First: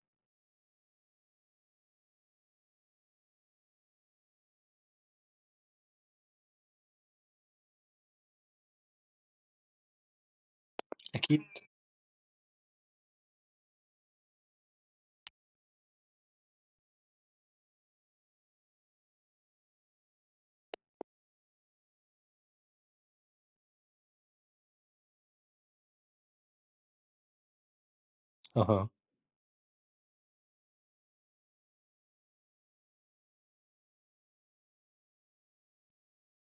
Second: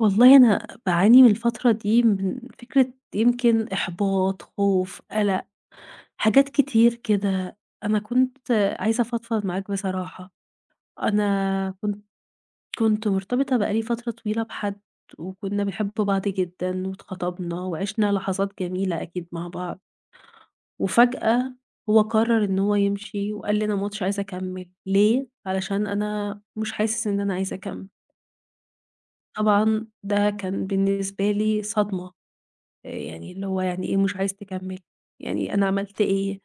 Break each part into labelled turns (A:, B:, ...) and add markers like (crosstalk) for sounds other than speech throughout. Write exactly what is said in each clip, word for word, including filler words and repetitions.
A: والله أنا باعاني من الفترة دي من فكرة يمكن إحباط، خوف، قلق، حاجات كتير كده. أنا كنت عايزة أفضفض معاك بصراحة.
B: أكيد.
A: أنا كنت كنت مرتبطة بقى لي فترة طويلة بحد، وكنا بنحب بعض جدًا واتخطبنا وعِشنا لحظات جميلة أكيد مع بعض، وفجأة هو قرر إن هو يمشي وقال لي: "أنا ما عُدتش عايز أكمّل." ليه؟ علشان أنا مش حاسس إن أنا عايز أكمّل.
B: أها،
A: طبعًا ده كان بالنسبة لي صدمة. آآ يعني اللي هو يعني إيه مش عايز تكمّل، يعني أنا عملت إيه؟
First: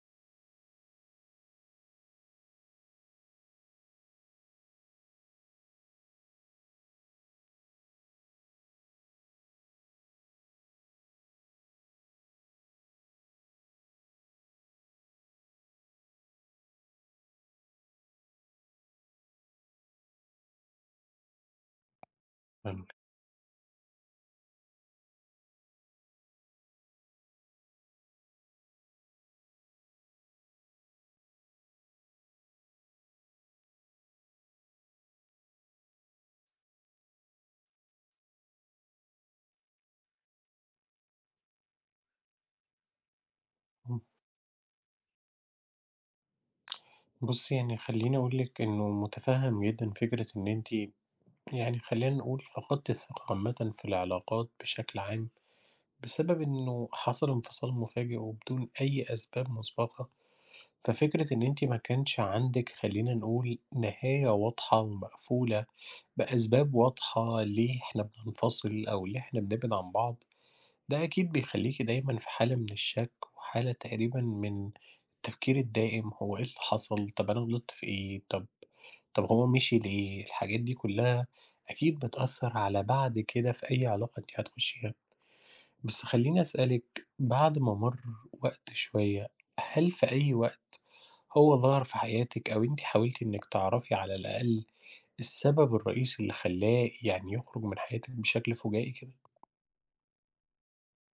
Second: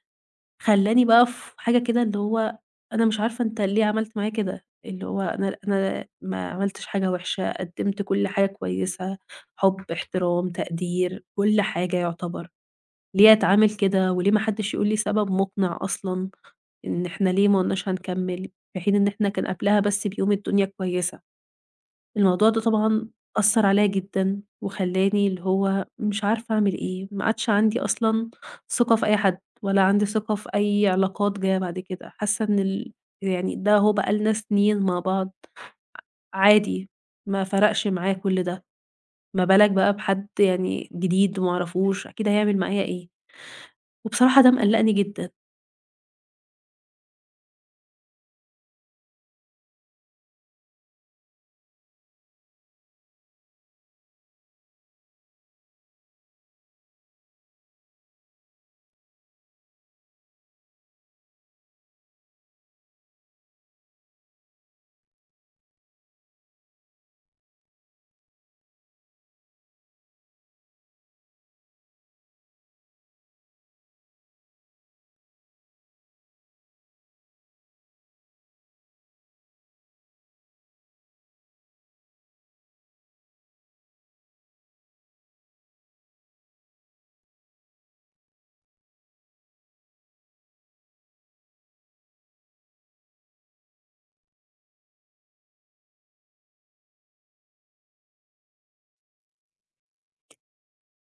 A: خلّاني بقى في حاجة كده اللي هو أنا مش عارفة أنت ليه عملت معايا كده، اللي هو أنا أنا ما عملتش حاجة وحشة، قدّمت كل حاجة كويسة، حُب، احترام، تقدير، كل حاجة يعتبر، ليه أتعامل كده وليه ما حدّش يقول لي سبب مقنع أصلًا إن إحنا ليه ما قُلناش هنكمّل، في حين إن إحنا كان قبلها بس بيوم الدنيا كويسة. الموضوع ده
B: فاهمِك.
A: طبعًا أثّر عليَّ جدًا، وخلّاني اللي هو مش عارفة أعمل إيه، ما عادش عندي أصلًا ثقة في أي حد، ولا عندي ثقة في أي علاقات جاية بعد كده، حاسة إن ال يعني ده أهو بقى لنا سنين مع بعض عادي، ما فرقش معايا كل ده، ما بالك بقى بحد يعني جديد ما أعرفوش، أكيد هيعمل معايا إيه؟
B: امم،
A: وبصراحة ده مقلّقني جدًا.
B: بُصّي يعني خلّيني أقول لِك إنه مُتفهّم جدًا فكرة إن أنتِ يعني خلّينا نقول فقدتِ الثقة عامةً في العلاقات بشكل عام، بسبب إنه حصل انفصال مفاجئ وبدون أي أسباب مسبقة، ففكرة إن أنتِ ما كانش عندِك خلّينا نقول نهاية واضحة ومقفولة بأسباب واضحة ليه إحنا بننفصل أو ليه إحنا بنبعد عن بعض. ده أكيد بيخلّيكِ دايمًا في حالة من الشك، وحالة تقريبًا من التفكير الدائم، هو إيه اللي حصل؟ طب أنا غلطت في إيه؟ طب طب هو مشي ليه؟ الحاجات دي كلّها أكيد بتأثّر على بعد كده في أي علاقة أنتِ هتخشيها. بس خلّيني أسألِك، بعد ما مَر وقت شوية، هل في أي وقت هو ظَهر في حياتِك أو أنتِ حاولتِ إنِّك تعرفي على الأقل السبب الرئيسي اللي خلّاه يعني يخرج من حياتِك بشكل فُجائي كده؟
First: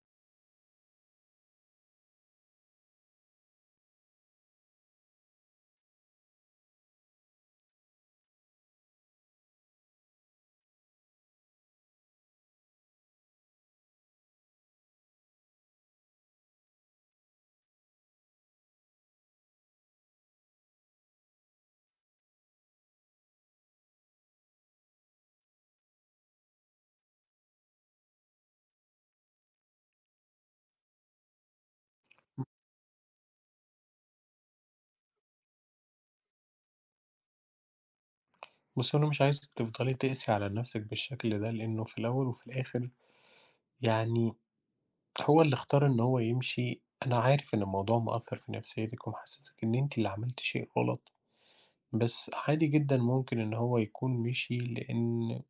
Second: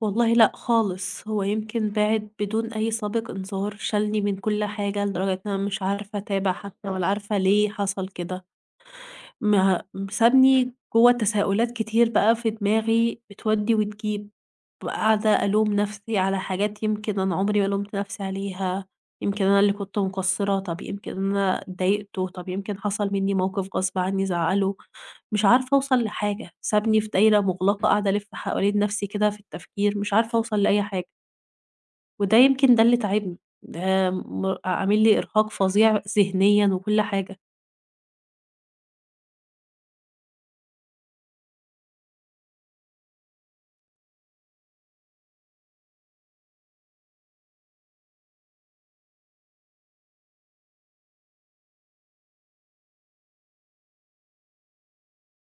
A: والله لأ خالص، هو يمكن بِعِد بدون أي سابق إنذار، شالني من كل حاجة لدرجة إن أنا مش عارفة أتابع حتى ولا عارفة ليه حصل كده. ما سابني جوّه تساؤلات كتير بقى في دماغي بتودّي وتجيب، قاعدة ألوم نفسي على حاجات يمكن أنا عمري ما لومت نفسي عليها، يمكن أنا اللي كنت مقصرة، طب يمكن أنا اتضايقته، طب يمكن حصل مني موقف غصب عني زعّله، مش عارفة أوصل لحاجة، سابني في دايرة مغلقة قاعدة ألِف حوالين نفسي كده في التفكير، مش عارفة أوصل لأي حاجة، وده يمكن ده اللي تاعبني، ده م عامل لي إرهاق فظيع ذهنيًا وكل حاجة.
B: بُصّي، هو أنا مش عايزِك تفضلي تقسي على نفسِك بالشكل ده، لإنه في الأول وفي الآخر يعني هو اللي اختار إن هو يمشي. أنا عارف إن الموضوع مأثّر في نفسيتِك ومحسسِك إن أنتِ اللي عملتِ شيء غلط، بس عادي جدًا ممكن إن هو يكون مشي لإن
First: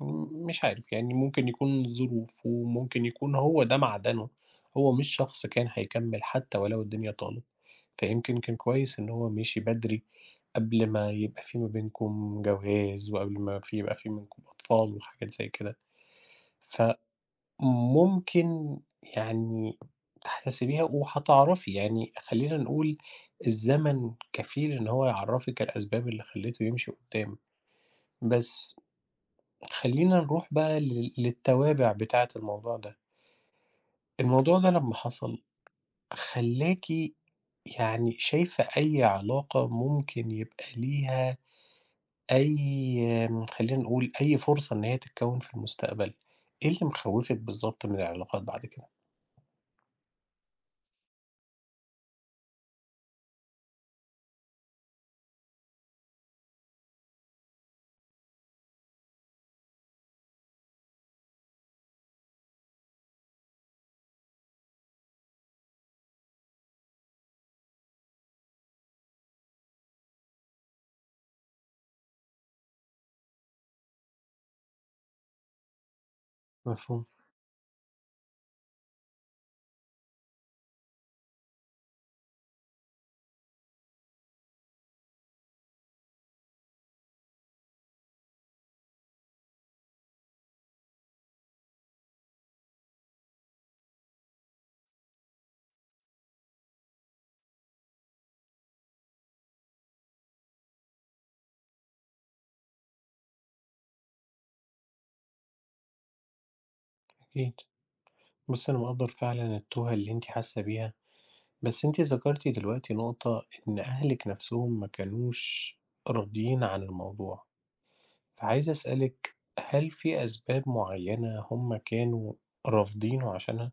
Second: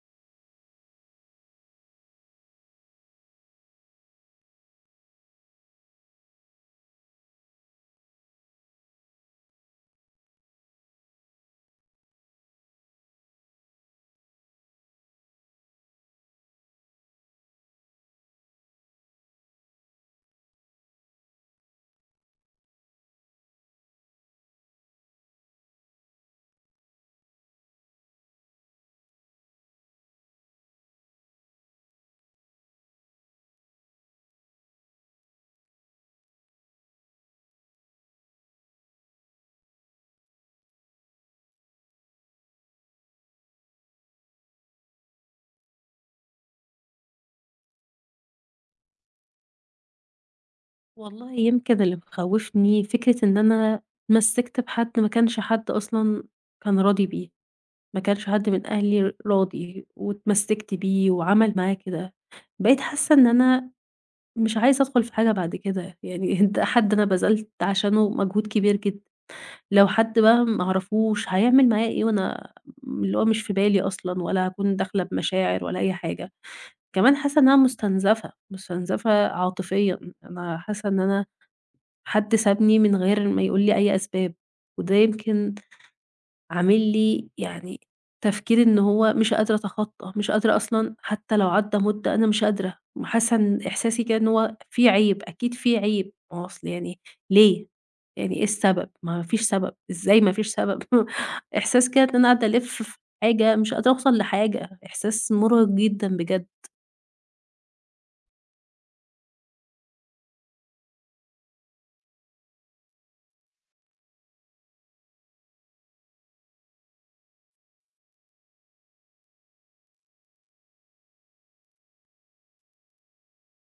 B: م مش عارف، يعني ممكن يكون ظروف، وممكن يكون هو ده معدنه، هو مش شخص كان هيكمّل حتى ولو الدنيا طالت، فيمكن كان كويس إن هو مشي بدري قبل ما يبقى في ما بينكم جواز، وقبل ما في يبقى في منكم أطفال وحاجات زي كده، فممكن يعني تحتسبيها وهتعرفي، يعني خلّينا نقول الزمن كفيل إن هو يعرّفِك الأسباب اللي خلّيته يمشي قدّام، بس خلّينا نروح بقى لل للتوابع بتاعة الموضوع ده، الموضوع ده لمّا حصل خلّاكِ يعني شايفة أي علاقة ممكن يبقى ليها أي آمم، خلّينا نقول أي فرصة إن هي تتكوّن في المستقبل، إيه اللي مخوّفِك بالضبط من العلاقات بعد كده؟
A: والله يمكن اللي مخوّفني فكرة إن أنا اتمسّكت بحد ما كانش حد أصلًا كان راضي بيه، ما كانش حد من أهلي راضي واتمسّكت بيه وعمل معايا كده، بقيت حاسة إن أنا مش عايزة أدخل في حاجة بعد كده، يعني (laughs) ده حد أنا بذلت عشانه مجهود كبير جدًا، لو حد بقى ما أعرفوش هيعمل معايا إيه وأنا اللي هو مش في بالي أصلًا ولا هاكون داخلة بمشاعر ولا أي حاجة،
B: مفهوم،
A: كمان حاسة إن أنا مستنزفة، مستنزفة عاطفيًا، أنا حاسة إن أنا حد سابني من غير ما يقول لي أي أسباب، وده يمكن عامل لي يعني تفكير إن هو مش قادرة أتخطى، مش قادرة أصلًا حتى لو عدّى مدة أنا مش قادرة، حاسة إن إحساسي كده إن هو في عيب، أكيد في عيب، ما هو أصل يعني ليه؟ يعني إيه السبب؟ ما فيش سبب، إزاي ما فيش سبب؟ (laughs) إحساس كده إن أنا قاعدة ألِف في حاجة مش قادرة أوصل لحاجة، إحساس مُرهق جدًا بجد.
B: أكيد. بُصّي، أنا مقدّر فعلًا التوهة اللي أنتِ حاسة بيها، بس أنتِ ذكرتِ دلوقتي نقطة إن أهلِك نَفْسهم ما كانوش راضيين عن الموضوع. فعايز أسألِك هل في أسباب معيّنة هم كانوا رافضينه عشانها؟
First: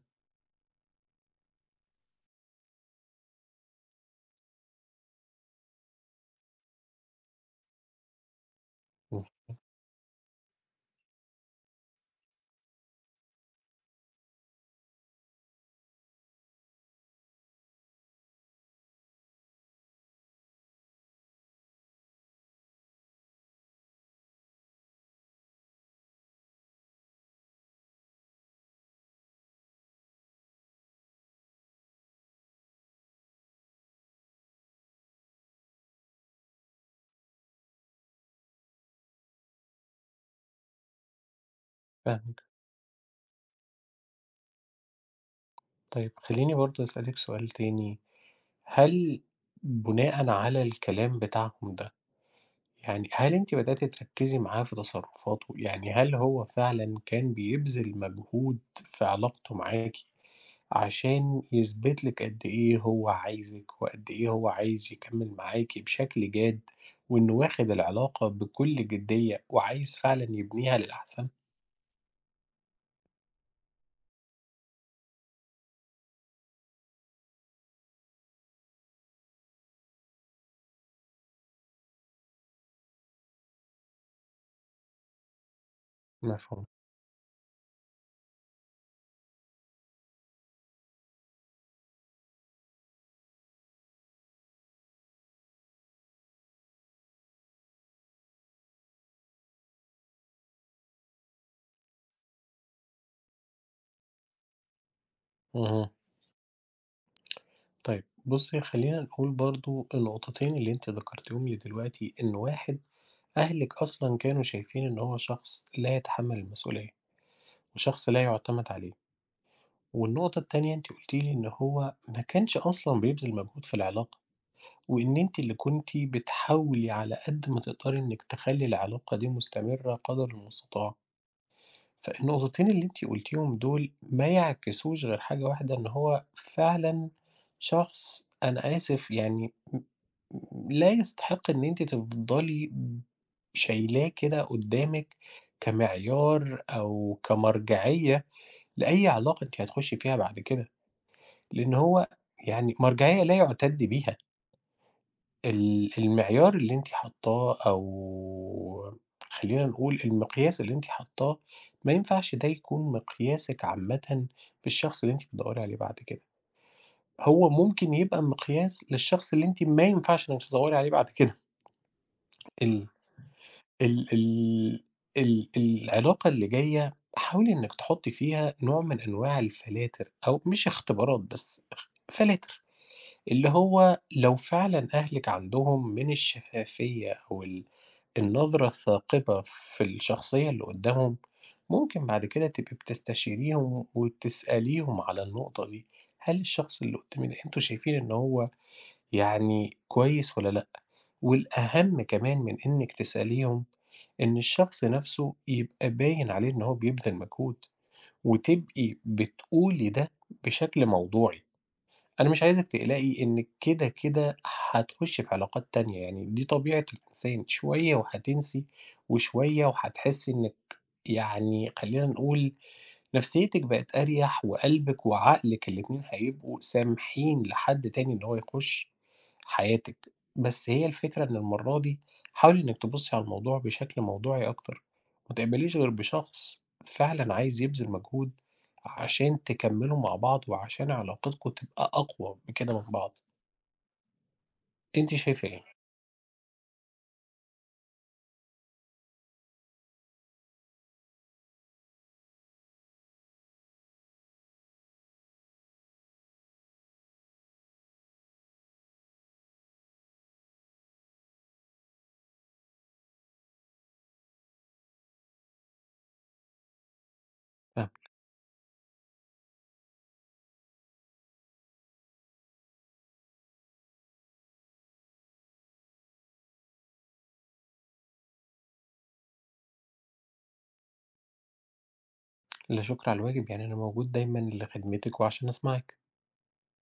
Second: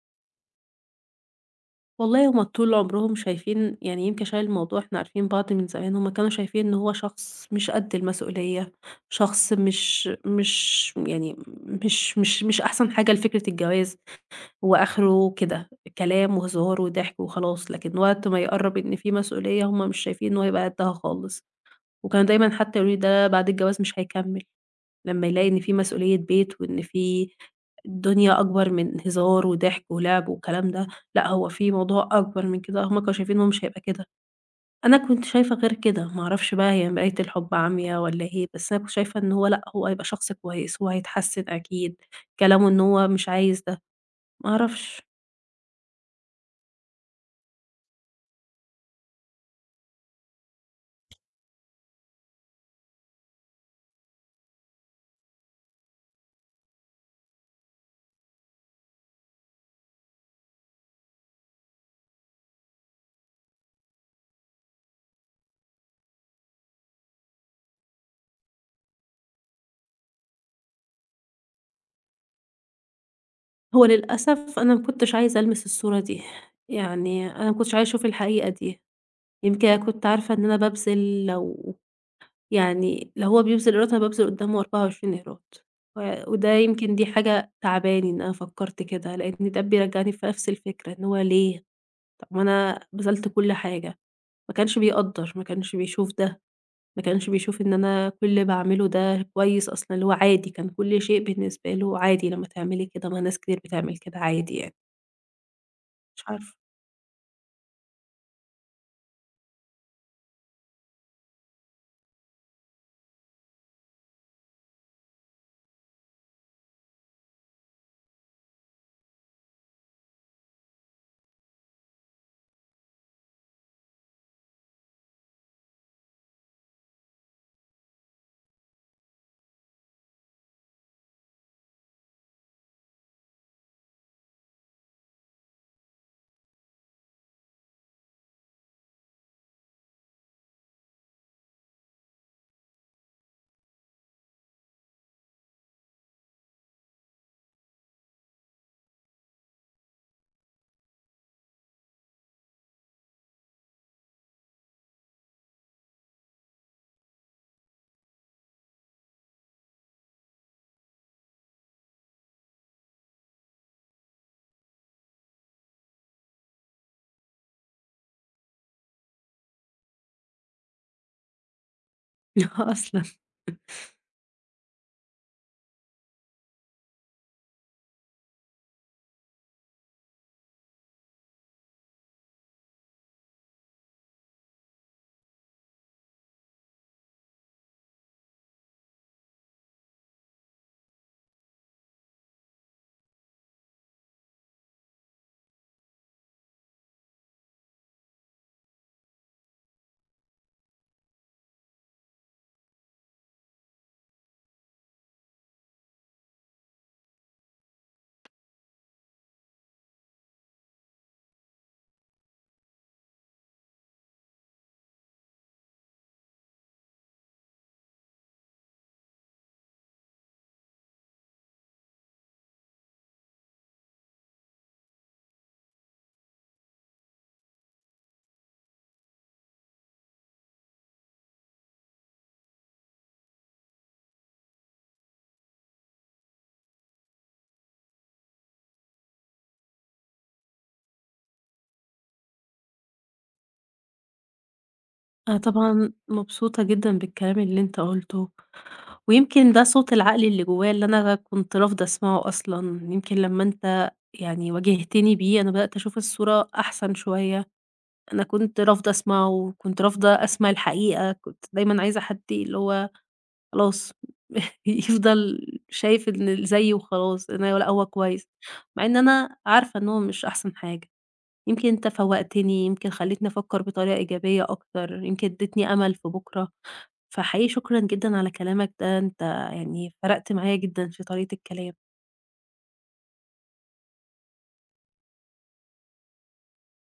A: والله هُم طول عمرهم شايفين يعني يمكن عشان الموضوع إحنا عارفين بعض من زمان، هُم كانوا شايفين إن هو شخص مش قد المسؤولية،
B: إمم،
A: شخص مش مش يعني مش مش مش أحسن حاجة لفكرة الجواز، هو آخره كده كلام وهزار وضحك وخلاص، لكن وقت ما يقرّب إن في مسؤولية هُم مش شايفين إن هو هيبقى قدها خالص، وكانوا دايمًا حتى يقولوا لي ده بعد الجواز مش هيكمّل. لمّا يلاقي إن في مسؤولية بيت، وإن في الدنيا أكبر من هزار وضحك ولعب والكلام ده، لأ هو في موضوع أكبر من كده، هُم كانوا شايفين إن هو مش هيبقى كده، أنا كنت شايفة غير كده، ما أعرفش بقى هي مراية الحب عميا والّا إيه، بس أنا كنت شايفة إن هو لأ، هو هيبقى شخص كويس، هو هيتحسن أكيد،
B: فاهمِك.
A: كلامه إن هو مش عايز ده، ما أعرفش.
B: طيب خلّيني برضه أسألِك سؤال تاني، هل بناءً على الكلام بتاعهم ده يعني هل أنتِ بدأتِ تركّزي معاه في تصرفاته؟ يعني هل هو فعلًا كان بيبذل مجهود في علاقته معاكِ عشان يثبت لِك قد إيه هو عايزِك، وقد إيه هو عايز يكمّل معاكِ بشكل جاد، وإنه واخد العلاقة بكل جدية وعايز فعلًا يبنيها للأحسن؟
A: هو للأسف أنا ما كنتش عايزة ألمس الصورة دي، يعني أنا ما كنتش عايزة أشوف الحقيقة دي، يمكن أنا كنت عارفة إن أنا بابذل لو يعني لا هو بيبذل إيرادات، أنا بابذل قدّامه أربعة وعشرين إيراد، و وده
B: مفهوم.
A: يمكن دي حاجة تعباني إن أنا فكّرت كده، لإن ده بيرجّعني في نفس الفكرة، إن هو ليه؟ طب ما أنا بذلت كل حاجة، ما كانش بيقدّر، ما كانش بيشوف ده، ما كانش بيشوف إن أنا كل اللي باعمله ده كويس أصلًا، اللي هو عادي، كان كل شيء بالنسبة له عادي، لمّا تعملي كده ما ناس كتير بتعمل كده عادي يعني،
B: اهم.
A: مش عارفة
B: طيب بُصّي، خلّينا نقول برضه النقطتين اللي أنتِ ذكرتيهم لي دلوقتي، إن واحد أهلِك أصلًا كانوا شايفين إن هو شخص لا يتحمّل المسؤولية. وشخص لا يُعتمد عليه. والنقطة التانية أنتِ قُلتِ لي إن هو ما كانش أصلًا بيبذل مجهود في العلاقة، وإن أنتِ اللي كنتِ بتحاولي على قد ما تقدري إنِّك تخلّي العلاقة دي مستمرة قدر المستطاع. فالنقطتين اللي أنتِ قُلتيهم دول ما يعكسوش غير حاجة واحدة، إن هو فعلًا شخص أنا آسف يعني م م لا يستحق إن أنتِ تفضلي شايلاه كده قدّامِك كمعيار أو كمرجعية لأي علاقة أنتِ هتخشي فيها بعد كده، لإن هو يعني مرجعية لا يُعتَد بيها، ال المعيار اللي أنتِ حاطاه أو خلّينا نقول المقياس اللي أنتِ حاطاه، ما ينفعش ده يكون مقياسِك عامةً في الشخص اللي أنتِ بتدوّري عليه بعد كده، هو ممكن يبقى مقياس للشخص اللي أنتِ ما ينفعش إنِّك تدوّري عليه بعد كده،
A: (laughs)
B: ال
A: أصلًا.
B: ال ال ال العلاقة اللي جاية حاولي إنِّك تحطّي فيها نوع من أنواع الفلاتر أو مش اختبارات بس، اخ فلاتر. اللي هو لو فعلًا أهلِك عندهم من الشفافية أو ال النظرة الثاقبة في الشخصية اللي قدّامهم، ممكن بعد كده تبقي بتستشيريهم وتسأليهم على النقطة دي، هل الشخص اللي قدّامي ده أنتم شايفين إن هو يعني كويس والّا لأ؟ والأهم كمان من إنِّك تسأليهم، إن الشخص نَفْسه يبقى باين عليه إن هو بيبذل مجهود، وتبقي بتقولي ده بشكل موضوعي. أنا مش عايزِك تقلقي إنِّك كده، كده هتخُشّي في علاقات تانية، يعني دي طبيعة الإنسان، شوية وهتنسي، وشوية وهتحسّي إنِّك يعني خلّينا نقول نفسيّتِك بقت أريح وقلبِك وعقلِك الاتنين هيبقوا سامحين لحد تاني إن هو يخُش حياتِك. بس هي الفكرة إن المرّة دي حاولي إنِّك تبُصّي على الموضوع بشكل موضوعي أكتر، ما تقبليش غير بشخص فعلًا عايز يبذل مجهود عشان تكمّلوا مع بعض وعشان علاقتكم تبقى أقوى بكده من بعض، أنتِ
A: أنا
B: شايفة إيه؟
A: طبعًا مبسوطة جدًا بالكلام اللي أنت قُلته. ويمكن ده صوت العقل اللي جوايا اللي أنا كنت رافضة أسمعه أصلًا، يمكن لمّا أنت يعني واجهتني بيه أنا بدأت أشوف الصورة أحسن شوية، أنا كنت رافضة أسمعه وكنت رافضة أسمع الحقيقة، كنت دايمًا عايزة حد اللي هو خلاص (laughs) يفضل شايف إن اللي زيي وخلاص، أنا لأ هو
B: ها،
A: كويس، مع إن أنا عارفة إن هو مش أحسن حاجة. يمكن أنت فوّقتني، يمكن خلّيتني أفكّر بطريقة إيجابية أكتر، يمكن ادّيتني أمل في بُكرة، فحقيقي شكرًا جدًا على كلامك ده، أنت يعني فرقت معايا جدًا في طريقة الكلام.
B: لا شُكر على الواجب، يعني أنا موجود دايمًا لخدمتِك وعشان أسمعِك.